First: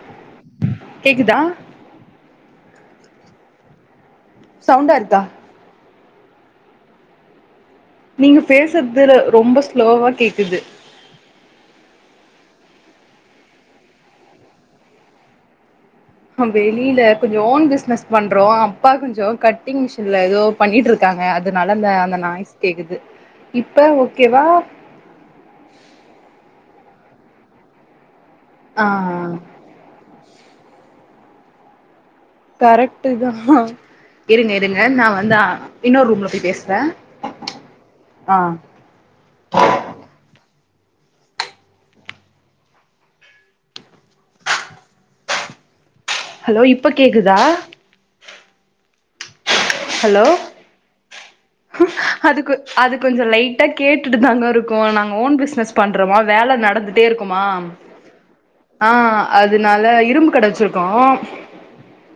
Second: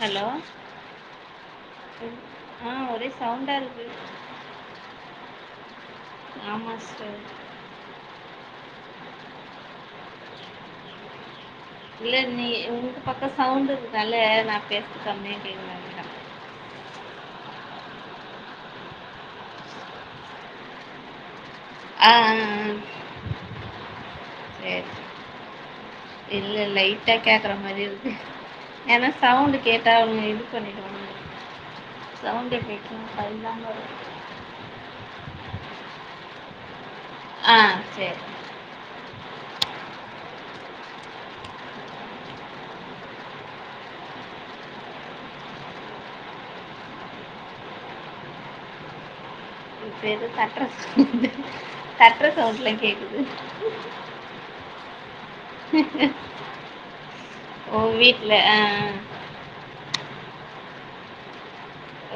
Hello கேக்குதா ஆ ஒரே சவுண்டா இருக்கு சவுண்டா இருக்கா ஆமா சிஸ்டர் நீங்க பேசற்து ரொம்ப ஸ்லோவா கேக்குது இல்ல நீ உங்க பக்கோ சவுண்ட் இருகனல்ல நா பேச கம்மியா கேக்குது அதுதான் வெளில கொஞ்சோ ஓன் பிஸ்னஸ் பண்றோ அப்பா கொஞ்சோ கட்டிங் மிஷின்ல எதோ பண்ணிட்டு இருக்காங்க அதனால அந்த ஆ அந்த ஆ நாய்ஸ் கேக்குது இப்ப ஓகேவா ஆ சரி இல்ல லைட்டா கேக்கற மாரி இருக்கு ஆ ஏன்னா சவுண்ட் கே ட்டா அவுங்க இது பண்ணிடுவாங்க சவுண்ட கரெக்ட்டு தா [inaudible] இருங்க இருங்க நா வந்து ஆ இன்னோர் ரூம்ல போய் பேஸ்ற. ஆ சேர் அ ஹலோ இப்ப கேக்குதா இப்ப ஹலோ எதோ தட்டுற சவுண்டு தட்டுற அதுக்கு சவுண்ட்லாம் அது கேக்குது கொஞ்சோ லைட் டா கேட்டுட்டு தாங்க இருக்கோ நாங்க ஓன் பிஸ் னஸ் பண்றோமா வேல நடந்துட்டே இருக்குமா ஆ அதுனால இரும்பு கட வச்ருகோ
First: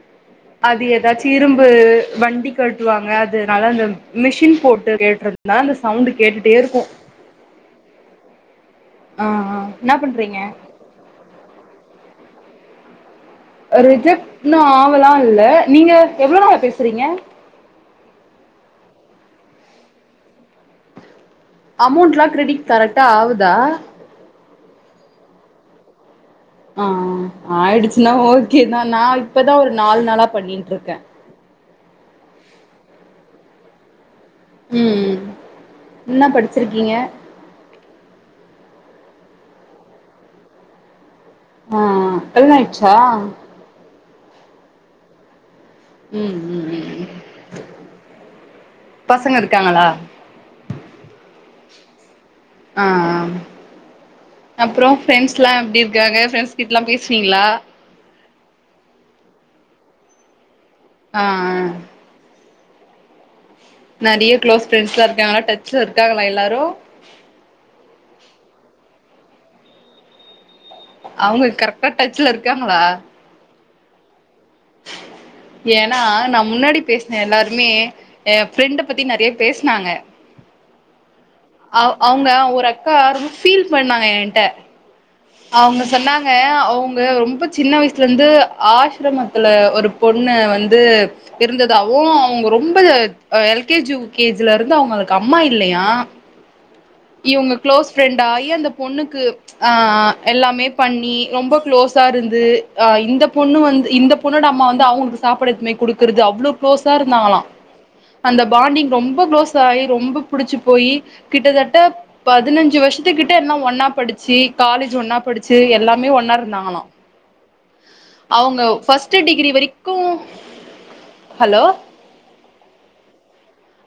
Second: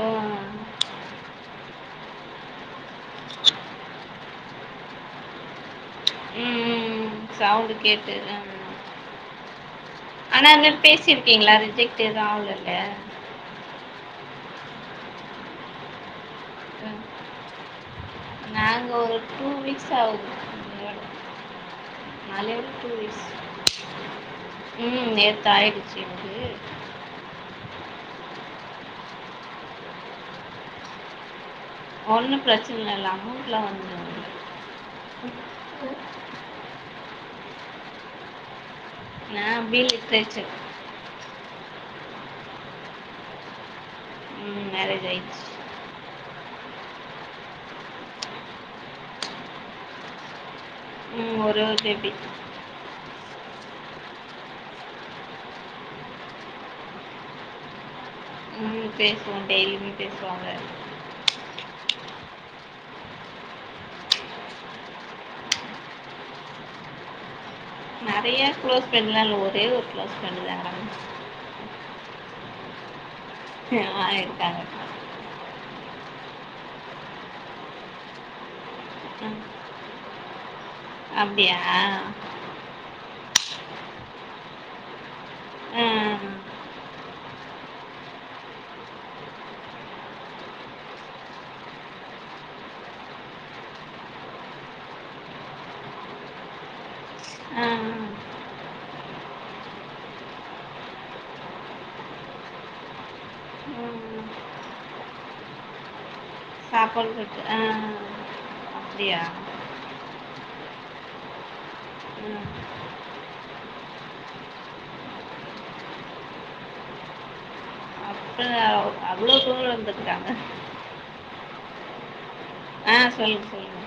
ஓ ம் அது எதாச்சு இரும்பு வண்டி கட்டுவாங்க அதுனால அந்த மிஷின் போட்டு கேட்டத்னால சவுண்டு கேட்டுட்டே இருக்கு ம் ம் சவுண்டு கேட்டுதா ஆ ஆ என்ன பண்றீங்க ஆனா அதுமாரி பேசிருக்கீங்ளா ரிஜெக்ட் எது ஆவுலல்ல ரிஜெக்ட்ன்னு ஆவலா இல்ல நீங்க எவ்ளோ நாளா பேசுறீங்க நாங்க ஒரு டூ வீக்ஸ் ஆவுது அமௌண்ட்லா கிரிடிட் கரெக்டா வீக்ஸ் ஆவுதா ம் நேத்து ஆயிடுச்சு ஆ ஆயிடுச்சுன்னா ஓகேதா நா இப்பதா ஒரு நாலு நாளா பண்ணிட்டு இருக்கே ஒன்னும் பிரச்சன இல்ல அமௌண்ட்லா வந்து ம் என்ன படிச்சிருக்கீங்க ஆ பி ஏ லிட்ரேச்சர் ஆ கல்யாண ஆய்ச்சா ம் மேரேஜ் ஆய்ச் ம் ம் ம் பசங்க இருக்காங்களா ம் ஒரே ஒரு பேபி ஆ ஆ அப்றோ ஃப்ரெண்ஸ்லா எப்டி இருக்காங்க ஃப்ரெண்ஸ் கிட்லா பேஸ்வீங்லா ம் பேசுவோ டெய்லியு பேசுவாங்க ஆ ஆ நறைய க்ளோஸ் ஃப்ரெண்ட்ஸ்லா இருக்காங்களா டச்ல இருக்காங்களா எல்லாரு நறைய க்ளோஸ் ஃப்ரெண்டுலா இல்ல ஒரே ஒரு க்ளோஸ் ஃப்ரெண்டு தா அவுங்க கரெக்டா டச்ல இருக்காங்ளா ம் இருக்காங்க ஏனா நா முன்னாடி பேஸ்ன எல்லாருமே ஏ ஃப்ரெண்ட பத்தி நெறைய பேஸ்னாங்க அப்டியா அவ் அவுங்க ஒரு அக் கா ரொம்ப பீல் பண்ணாங்க ஏன்ட்ட அவுங்க சொன்னாங்க ஆ அவுங் க ரொம்ப சின்ன வயசுலருந்து ஆஸ்ரமத்துல ஒரு பொண்ண வந்து இருந்ததாவு அவுங்க ரொம்ப ஆ L K G U K ஜிலருந்து அவுங்களுக்கு அம்மா இல்லயா இவுங்க ஆ க்ளோஸ் ஃப்ரெண்ட் ஆயி அந்த பொண்ணுக்கு ஆ எல்லாமே பண்ணி ரொம்ப க்ளோஸாருந்து ஆ இந்த பொண்ணு வந்து இந்த ஆ. பொன்னோட அம்மா வந்து அவுங்களுக்கு சாப்பாட எடுத்துனு போய் குடுக்குறது அவ்ளோ க்ளோஸா சாப்பாடு இருந்தாங்களா போட்டு ஆ அந்த பாண்டிங் அப்படியா ரொம்ப க்ளோஸாயி ரொம்ப புடிச்சு போயி கிட்டதட்ட ம் பதினஞ்சு வருஷ்த்துக்கிட்ட எல்லா ஒன்னா படிச்சி காலேஜ் ஒன்னா படிச்சு எல்லாமே ஒன்னாருந்தாங்களா அப்போ அவுங்க பஸ்ட் அவ்வளோ டிகிரி தூரம் வரைக்கு வந்துருக்காங்க ஹலோ ஆ சொல்லு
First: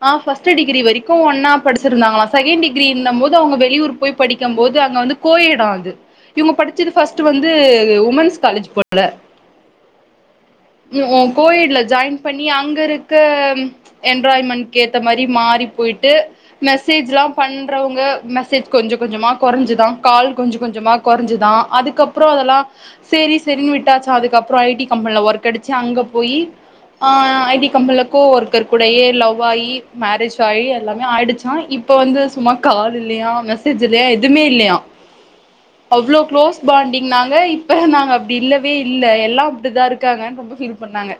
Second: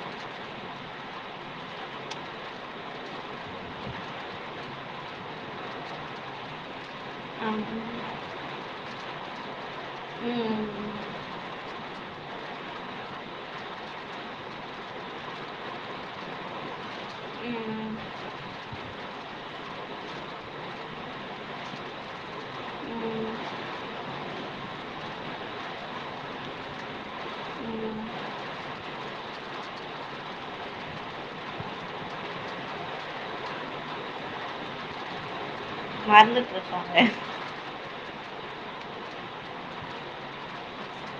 ஆ ஃபஸ்ட்டு டிகிரி வரிக்கு ஒன்னா படுச்சுருந்தாங்களா செகண் டிகிரின்னமோது அவுங்க வெளியூர் போய் படிக்கம் போது அங்க வந்து கோயடா அது, இவுங்க படிச்சது ஃபஸ்ட்டு ஆ வந்து ம் உமன்ஸ் காலேஜ் போல ம் ம் இ ஓ கோயட்ல ஜாய்ன் பண்ணி அங்க இருக்க என்விராய்மண்ட்க்கு ஏத்த மாரி மாரி போய்ட்டு மெசேஜ்ல்லா ம் பண்றவங்க மெசேஜ் கொஞ்ச கொஞ்சமா கொறஞ்சுதா கால் கொஞ்ச கொஞ்சமா கொறஞ்சுதா அதுக்கப்பறோ அதல்லா ம் சேரி செரின் விட்டாச்சா அதுக்கப்பறோ ஐ டி கம்பனில ஒர்க் அடுச்சு அங்க போயி ஆ ஐ டி ம் கம்பன்ல கோ ஒர்க்கர் கூடயே லவ் ஆயி மேரேஜ் ஆயி எல்லாமே ஆய்டுச்சா இப் இப்ப வந்து சும்மா கால் இல்லயா மெசேஜ் இல்லயா எதுமே இல்லயா அவ்ளோ க்ளோஸ் மறந்துட்டுருக்காங்க பாண்டிங் நாங்க இப்ப நாங்க அப்டி இல்லவே இல்ல எல்லா அப்டிதா இருக்காங்கன் ரொம்ப ஃபீல் பண்ணாங்க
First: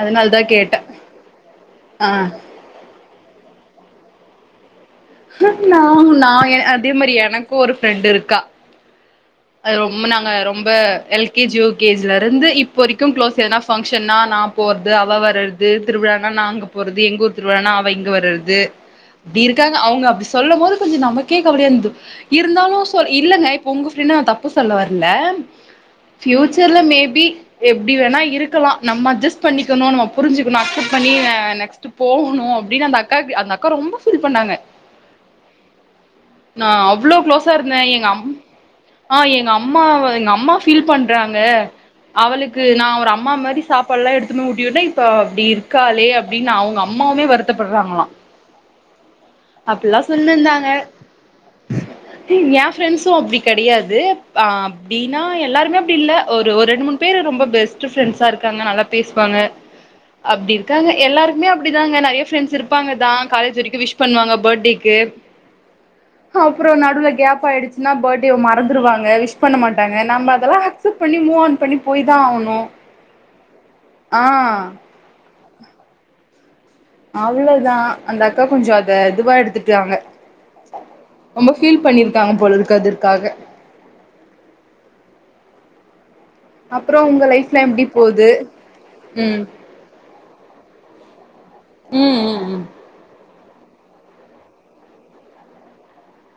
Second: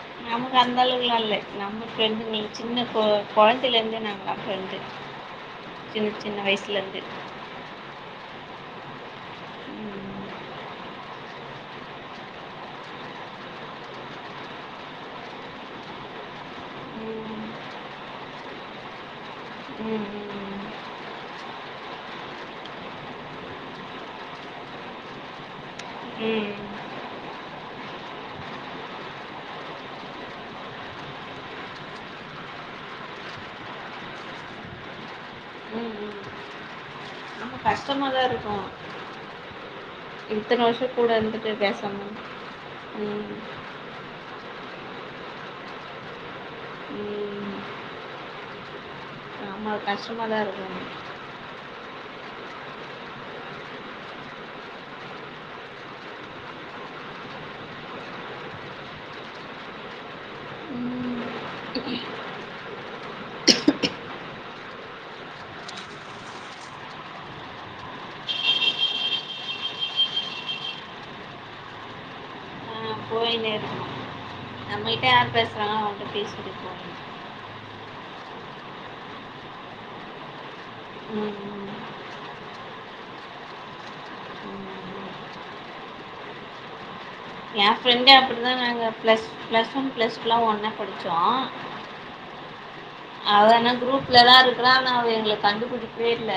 அதனால தா நமக்கு அந்த கேட்டே அளவுக்கலா இல்ல நமக்கு ஆ இருந்து நீ சின்ன கொ கொழந்தைல இருந்தே நாங்க அப்ப இருந்து நா நா எ அதே மாரி எனக்கு ஒரு ஃப்ரெண்டு் இருக்கா அது ம் ரொம்ப நாங்க ரொம்ப L K G U K ஜில்ல இருந்து இப்போ வரைக்கு க்ளோஸ் எதனா ஃபங்சன்னா நா போர்து அவ வர்ரது திருவிழானா நா அங்க போறது எங்க ம் ஊர் திருவிழானா அவ இங்க வர்ரது அப்டி இருக்காங்க அவுங்க ம் அப்டி சொல்லம்மோது கொஞ்சோ நமக்கே கவலயா இருந்தது இருந்தாலு சொ இல்லங்க இப்ப ஒங்க அப்டினா தப்பு சொல்ல வர்ல ம் ஃபியூச்சர்ல மேபி எப்டி வேணா இருக்கலா நம்ம அட்ஜஸ் பண்ணிக்கணு நம்ம புருஞ்சுக்கணு அக்செப்ட் பண்ணி ஆ நெக்ஸ் டு போஹனு அப்டினு அந்தக்காக்கு அந்த அக்கா ரொம்ப ஃபீல் பண்ணாங்க ம் ம் நா அவ்ளோ க்ளோஸா ரொம்ப இருந்தே எங்க கஷ்டமாக அம் தான் இருக்கும் மா எங்க அம்மாவ எங்க அம்மா இத்தனை ஃபீல் வருஷம் கூட பண்றாங்க இருந்துட்டு பேசாமல் அவளுக்கு நா ஒரு அம்மா ம் மாரி சாப்பாடல்லா எடுத்துனு ஊட்டிவுட்டே இப்ப அப்டி இருக்காளே அப்டின்னு அவுங்க அம்மாவுமே ம், வருத்தப்பர்றாங்களா ஆமா அப்பில்லா கஷ்டமா தான் சொல்னுருந்தாங்க இருக்கும். ஏ ஃப்ரண்சு அப்டி கெடையாது அப்டீன்னா எல்லாருமே அப்டி இல்ல ஒரு ஒரு ரெண்டு மூணு பேரு ரொம்ப பெஸ்ட்டு ஃப்ரன்ஸ்சா இருக்காங்க நல்லா பேசுவாங்க அப்டி இருக்காங்க ம். எல்லாருக்குமே அப்டிதாங்க நெறைய ஃப்ரண்ட்ஸ் இருப்பாங்க தா காலேஜு வரைக்கு விஷ் பண்ணுவாங்க பட்டேக்கு அப்பறோ நடூல கேப் ஆய்டுச்சுனா பர்ட் டேவ மறந்துருவாங்க விஷ் பண்ண மாட்டாங்க நம்ம அதல்லா அக்சப்ட் பண்ணி மூவ் ஆன் பண்ணி போய் தா ஆகணு ஆ போயின்னே இருக்கணு நம்மகிட்ட யார் பேசுறாங்களோ அவுங்ககிட்ட பேச அவ்ளோதா அந்த அக்கா கொஞ்சொ அத இதுவா எடுத்துட்டாங்க ம், ரொம்ப ம், ஃபீல் பண்ணிருக்காங்க போலருக்கு அதுற்க்காக ம். அப்பறோ ஒங்க லைஃப் ஏ ஃப்ரெண்டே அப்டி தா நாங்க ப்ளஸ் ப்ளஸ் ஒன் ப்ளஸ் டூலா ஒன்னா படுச்சோ ம் ம் ம் அவளனா குரூப்லேல்லா இருக்குறா ஆனா அவ எங்கள கண்டுபுடிக்கவே இல்ல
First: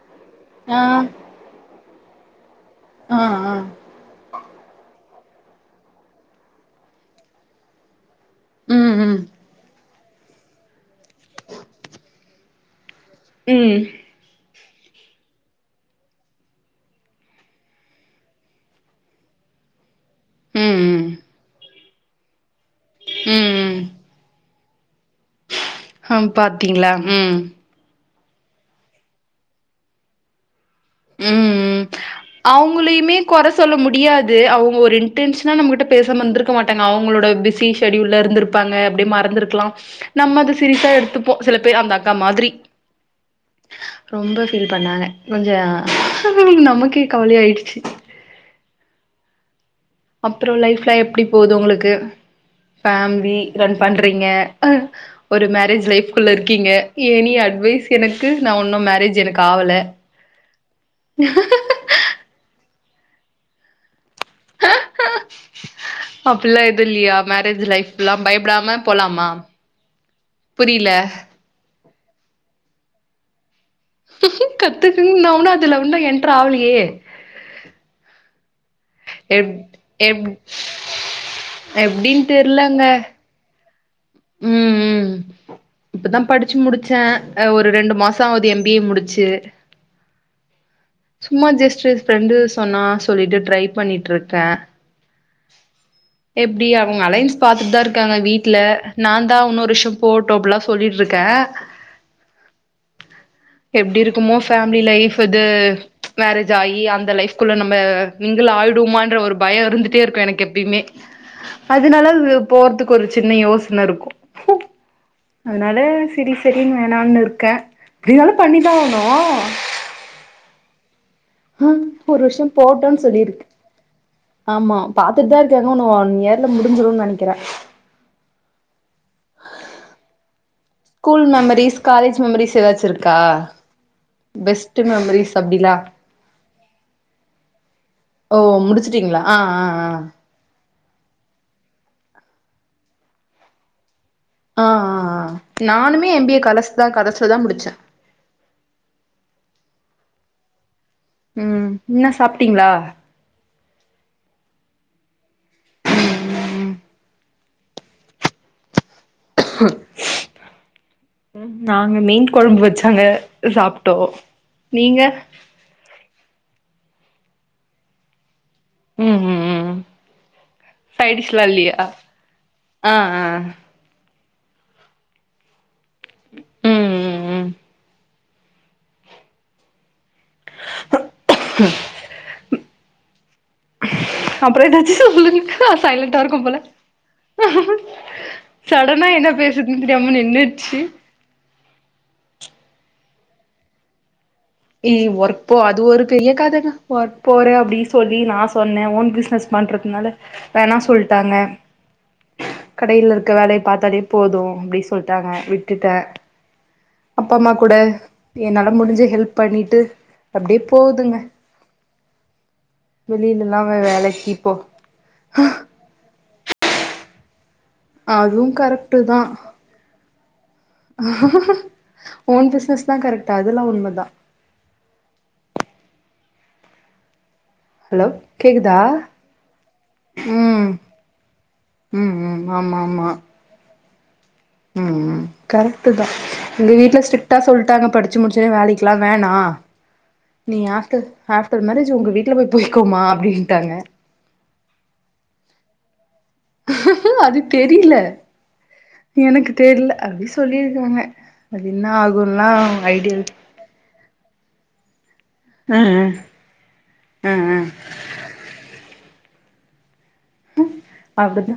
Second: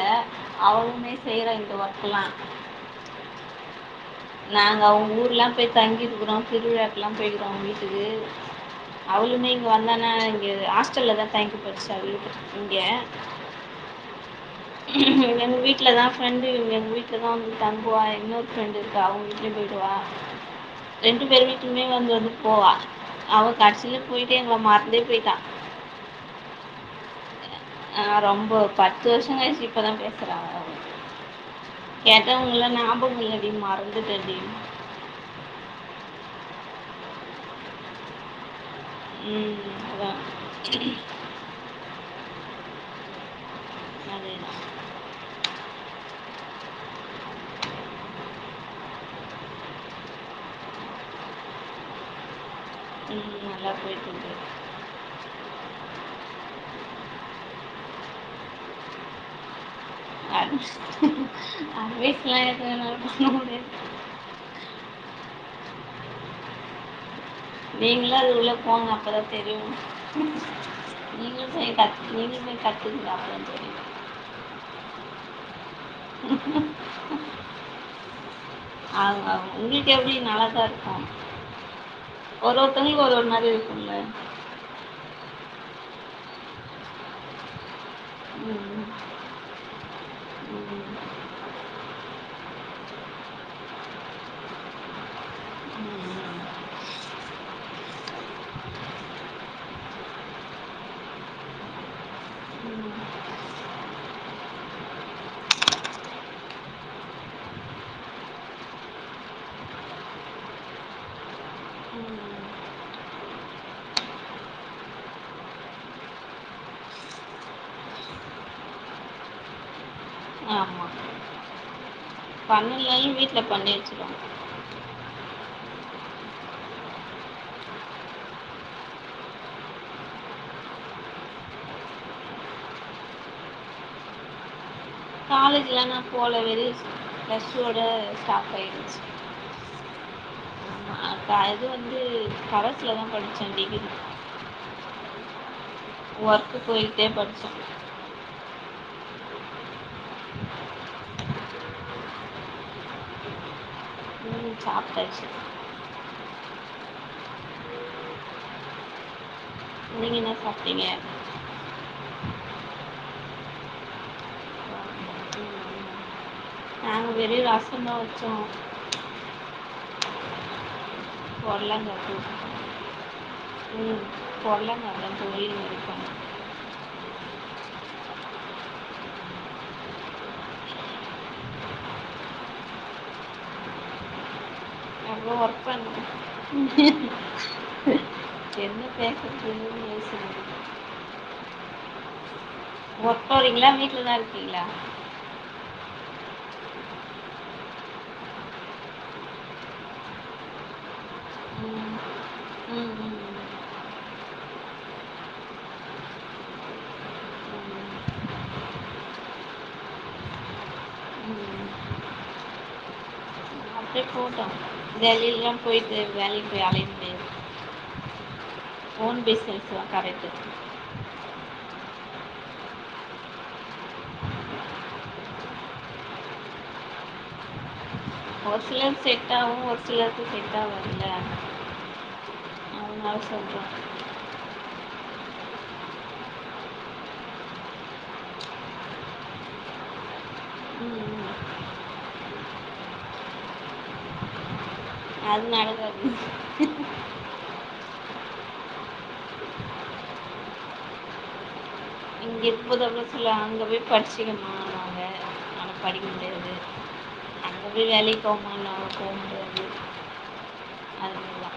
ஆ அவளுமே செய்யறா இந்த ஒர்க்கலா ஆ ஆ நாங்க அவுங்க ஊர்லா போய் தங்கிருக்குறோ திருவிழாக்கெல்லா போயிருக்கோ அவுங்க வீட்டுக்கு ம் ம் ம் அவளுமே இங்க வந்தனா இங்க ஹாஸ்டல்ல தா தங்கி படுச்சா வீட் இங்க ம் எங்க வீட்டில தா ஃப்ரெண்டு எங்க வீட்டில தா வந்து தங்குவா இன்னொரு ஃப்ரெண்டு க அவங்க வீட்டுலயு போயிடுவா ம் ம் ரெண்டு பேரு வீட்லயுமே வந்து வந்து போவா அவ கடசியில போயிட்டு எங்கள மறந்தே போயிட்டா ஹம் பாத்தீங்களா ம் ஆ ரொம்ப பத்து வருஷ கழிச்சு இப்பதா பேசுறா அவ ம் ம் அவுங்களையுமே ஞாபகம் கொற இல்லடி சொல்ல முடியாது மறந்துட்டடி அவுங் ஒரு இன்டென்ஷனா நம்மகிட்ட பேசாமிருந்துருக்க மாட்டாங்க அவங்களோட பிஸி ஷெடியூல இருந்து ப்பாங்க அப்டியே ம் மறந்துருக்கலா அதான் நம்ம அத சீரியஸ்ஸ எடுத்துப்போ சில பேர் அந்த அக்கா மாதிரி ரொம்ப அதேதான் ஃபீல் பண்ணாங்க கொஞ்சோ நமக்கே கவல ஆயிடுச்சு அப்புறோ லைஃப்ல்லா எப்டி போது உங்களுக்கு ம் ஃபேமிலி நல்லா ரன் போயிட்டு பண்றீங்க இருக்கு ஒரு மேரேஜ் லைஃப்குள்ள இருக்கீங்க எனி அட்வைஸ் எனக்கு நா உன்னு மேரேஜ் எனக்கு ஆவல அப்டியே சில [unintelligible] அப்டில்லா எது இல்லயா மேரேஜ் லைஃப்ல்லா நீங்களும் அது உள்ளே பயப்படாம போங்க அப்போ போலாமா தான் புரியல செரிக்கா நீங்களுமே கத்துகிட்டாப்புல கத்துக்குன்னு நா உன்னு அதுல உன்னு என்டர் ஆவலயே ஆவுங் எப் ஆவுங் உங்களுக்கு எப்டி எப் நல்லதா இருக்கா எப்டின்னு ஒரு ஒரு தெர்லங்க தொங்களுக்கு ஒருயொரு மாறி இருக்குல்ல ம் ம் இப்பதா படிச்சு முடிச்சே அ ஒரு ரெண்டு மாச ஆவுது எம் ம் பி ஏ முடிச்சு ம் ம் சும்மா ஜஸ்ட் ஜஸ்ட் ஃப்ரெண்டு சொன்னா சொல்லிட்டு ட்ரை பண்ணிட்டு இருக்கே ம் எப்டி அவங்க அலையன்ஸ் பாத்துட்டு தா இருக்காங்க வீட்டுல நா தா உன்னு ஒரு வருஷோ போட் டோ அப்பல்லா சொல்லிட்டு இருக்கே எப்டி இருக்குமோ ஃபேமிலி லைஃப் இது மேரேஜ் ஆகி அந்த லைஃப்குள்ள நம்ம மிங்கில் ஆயிடுவமான்ற ஒரு பயோ இருந்துட்டே இருக்கு எனக்கு எப்பயுமே அதனால அது ம் போறதுக்கு ஒரு சின்ன யோசன இருக்கு அதனால செரி செரின்னு வேணானு இருக்கே எப்டின்னாலு பண்ணிதா ஆகணு ஆமா ஆ ஒரு வருசோ போட்டோனு பன்னெண்டுலையும் சொல்லிருக்க வீட்டில் பண்ணி வச்சுருவாங்க ஆமா பாத்துட்டு தா இருக்காங்க உன்னு ஒன் இயர்ல முடிஞ்சிருன்னு நெனைக்கற ஸ்கூல் மெமரிஸ் காலேஜ் மெமரிஸ் ஏதாச்சு இருக்கா பெஸ்ட் மெமரிஸ் அப்டிலா காலேஜ்லா நா போல வெறு பிளஸ் டு வோட ஓ முடிச்சுட்டீங்களா ஆ ஆ ஆமாம் க அது வந்து கரஸ்ல தா படிச்சே டிகிரி ஆ ஆ ஆ நானுமே எம் பி ஏ ஒர்க்கு கலஸ் தா போயிட்டே கரஸ்ல தா படித்தோம் முடிச்சே ம் என்ன சாப்பிட்டீங்களா ம் சாப்டச் ம் ம் ம் ம் நீங்க என்ன சாப்பிட்டீங்க நாங்க மீன் கொழம்பு வச்சங்க சாப்பிட்டோ நீங்க நாங்க வெறு ரசசோ தா வச்சோ ம் ம் ம் ம் சைடு டிஷ்ல்லா இல்லயா உருளைங்க ஆ ஆ ஆ ம் கொல்ல நடக்குது இல்ல ம் ம் ம் அப்றோ என்ன ஆச்சு நல்லா ஒர்க் சொல்லுங்கா பண்ணணும் சைலெண்டா இருக்கோ போல என்ன சடனா என்ன பேசுறதுன்னு பேசதுன்னு தெரியாம யோசிக்கணும் நின்னுச்சு ஒர்க் போறிங்களா வீட்டில தா இருக்கீங்களா ம் ஒர்க்போ அது ஒரு பெரிய கதங்க ஒர்க் போற அப்டி சொல்லி நா சொன்னே ஓன் பிஸ்னஸ் பண்றதுனால ஓன் பிசினஸ் பண்றதுனால வேணா சொல்ட்டாங்க ம் ம் ம் கடைல இருக்க ம், வேலைய பாத்தாலே போது அப்டி சொல்லிட்டாங்க விட்டுட்டே அப்பா அம்மா கூட என்னால முடிஞ்ச ஹெல்ப் பண்ணிட்டு அப்டியே போகுதுங்க ம். வெளிலல்லா வேற வேலைக்கு போ வெளிலல்லா போயிட்டு வேலைக்கு போய் அலைய முடியாது அதுவு கரெக் ஓன் பிசினஸ் தா கரெட்டு ஓன் பிஸ்னஸ் தா கரெக்டு அதெல்லா உண்மதா ஹலோ ஒரு கேக்குதா சிலருக்கு செட் ஆவு ஒரு சிலருக்கு செட் ம் ஆவாதுல ம் ம் ஆமா ஆமா சொல்கிறோம் ம் ம் கரெக்ட் தா எங்க வீட்ல ஸ்ட்ரிடா சொல்டாங்க படிச்சு முடிச்சோனே வேலைக்கலா வேணா நீ ம் ஆஃப்டர் ம் ஆஃப்டர் மேரேஜ் உங்க வீட்ல போய் போய்கோமா அப்டின்டாங்க அது நடக்காது அது தெரில எனக்கு தெர்ல அப்டி சொல்லிர்க்காங்க அது என்னாகு இங்கே இப்போதோ ஒன்னு சொல்ல அங்க போய் படிச்சுக்கமானாங்க அ அ அ அ அங்கே வேலைக்கு போமா நா ஓன் பிஸ்னஸ் ம் அப்டிதா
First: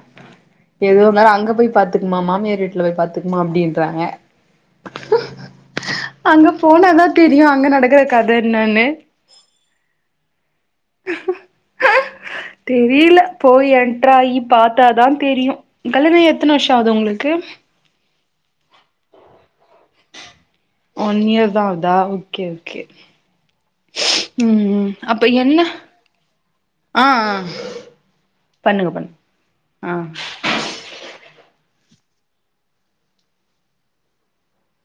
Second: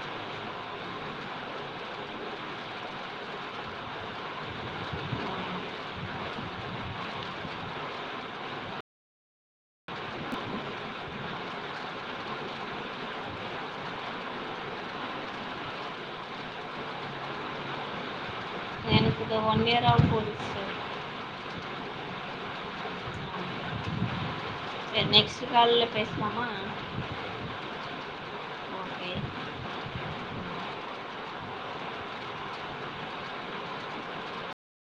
எதுதுவான்தாலு அங்க போய் பாத்துக்குமா மாமியார் வீட்ல போய் பாத்துக்குமா அப்டின்றாங்க ஆமாம். அங்க போனாதா தெரியு அங்க நடக்கற கத என்னன்னு தெரில போய் என்ட்ராயி பாத்தாதா தெரியும் கல்யாண ஆகி எத்தன வருஷ ஆகுது உங்ளுக்கு இப்ப ஒன் இயர் ஆக போது ஒன் இயர் தா ஆகுதா ஓகே ஓகே ம் கே அப்ப நெக்ஸ்ட் என்ன கால்ல பேசலாமா ஆ ஆ பண்ணுங்க பண்ணு ஓகே ஆ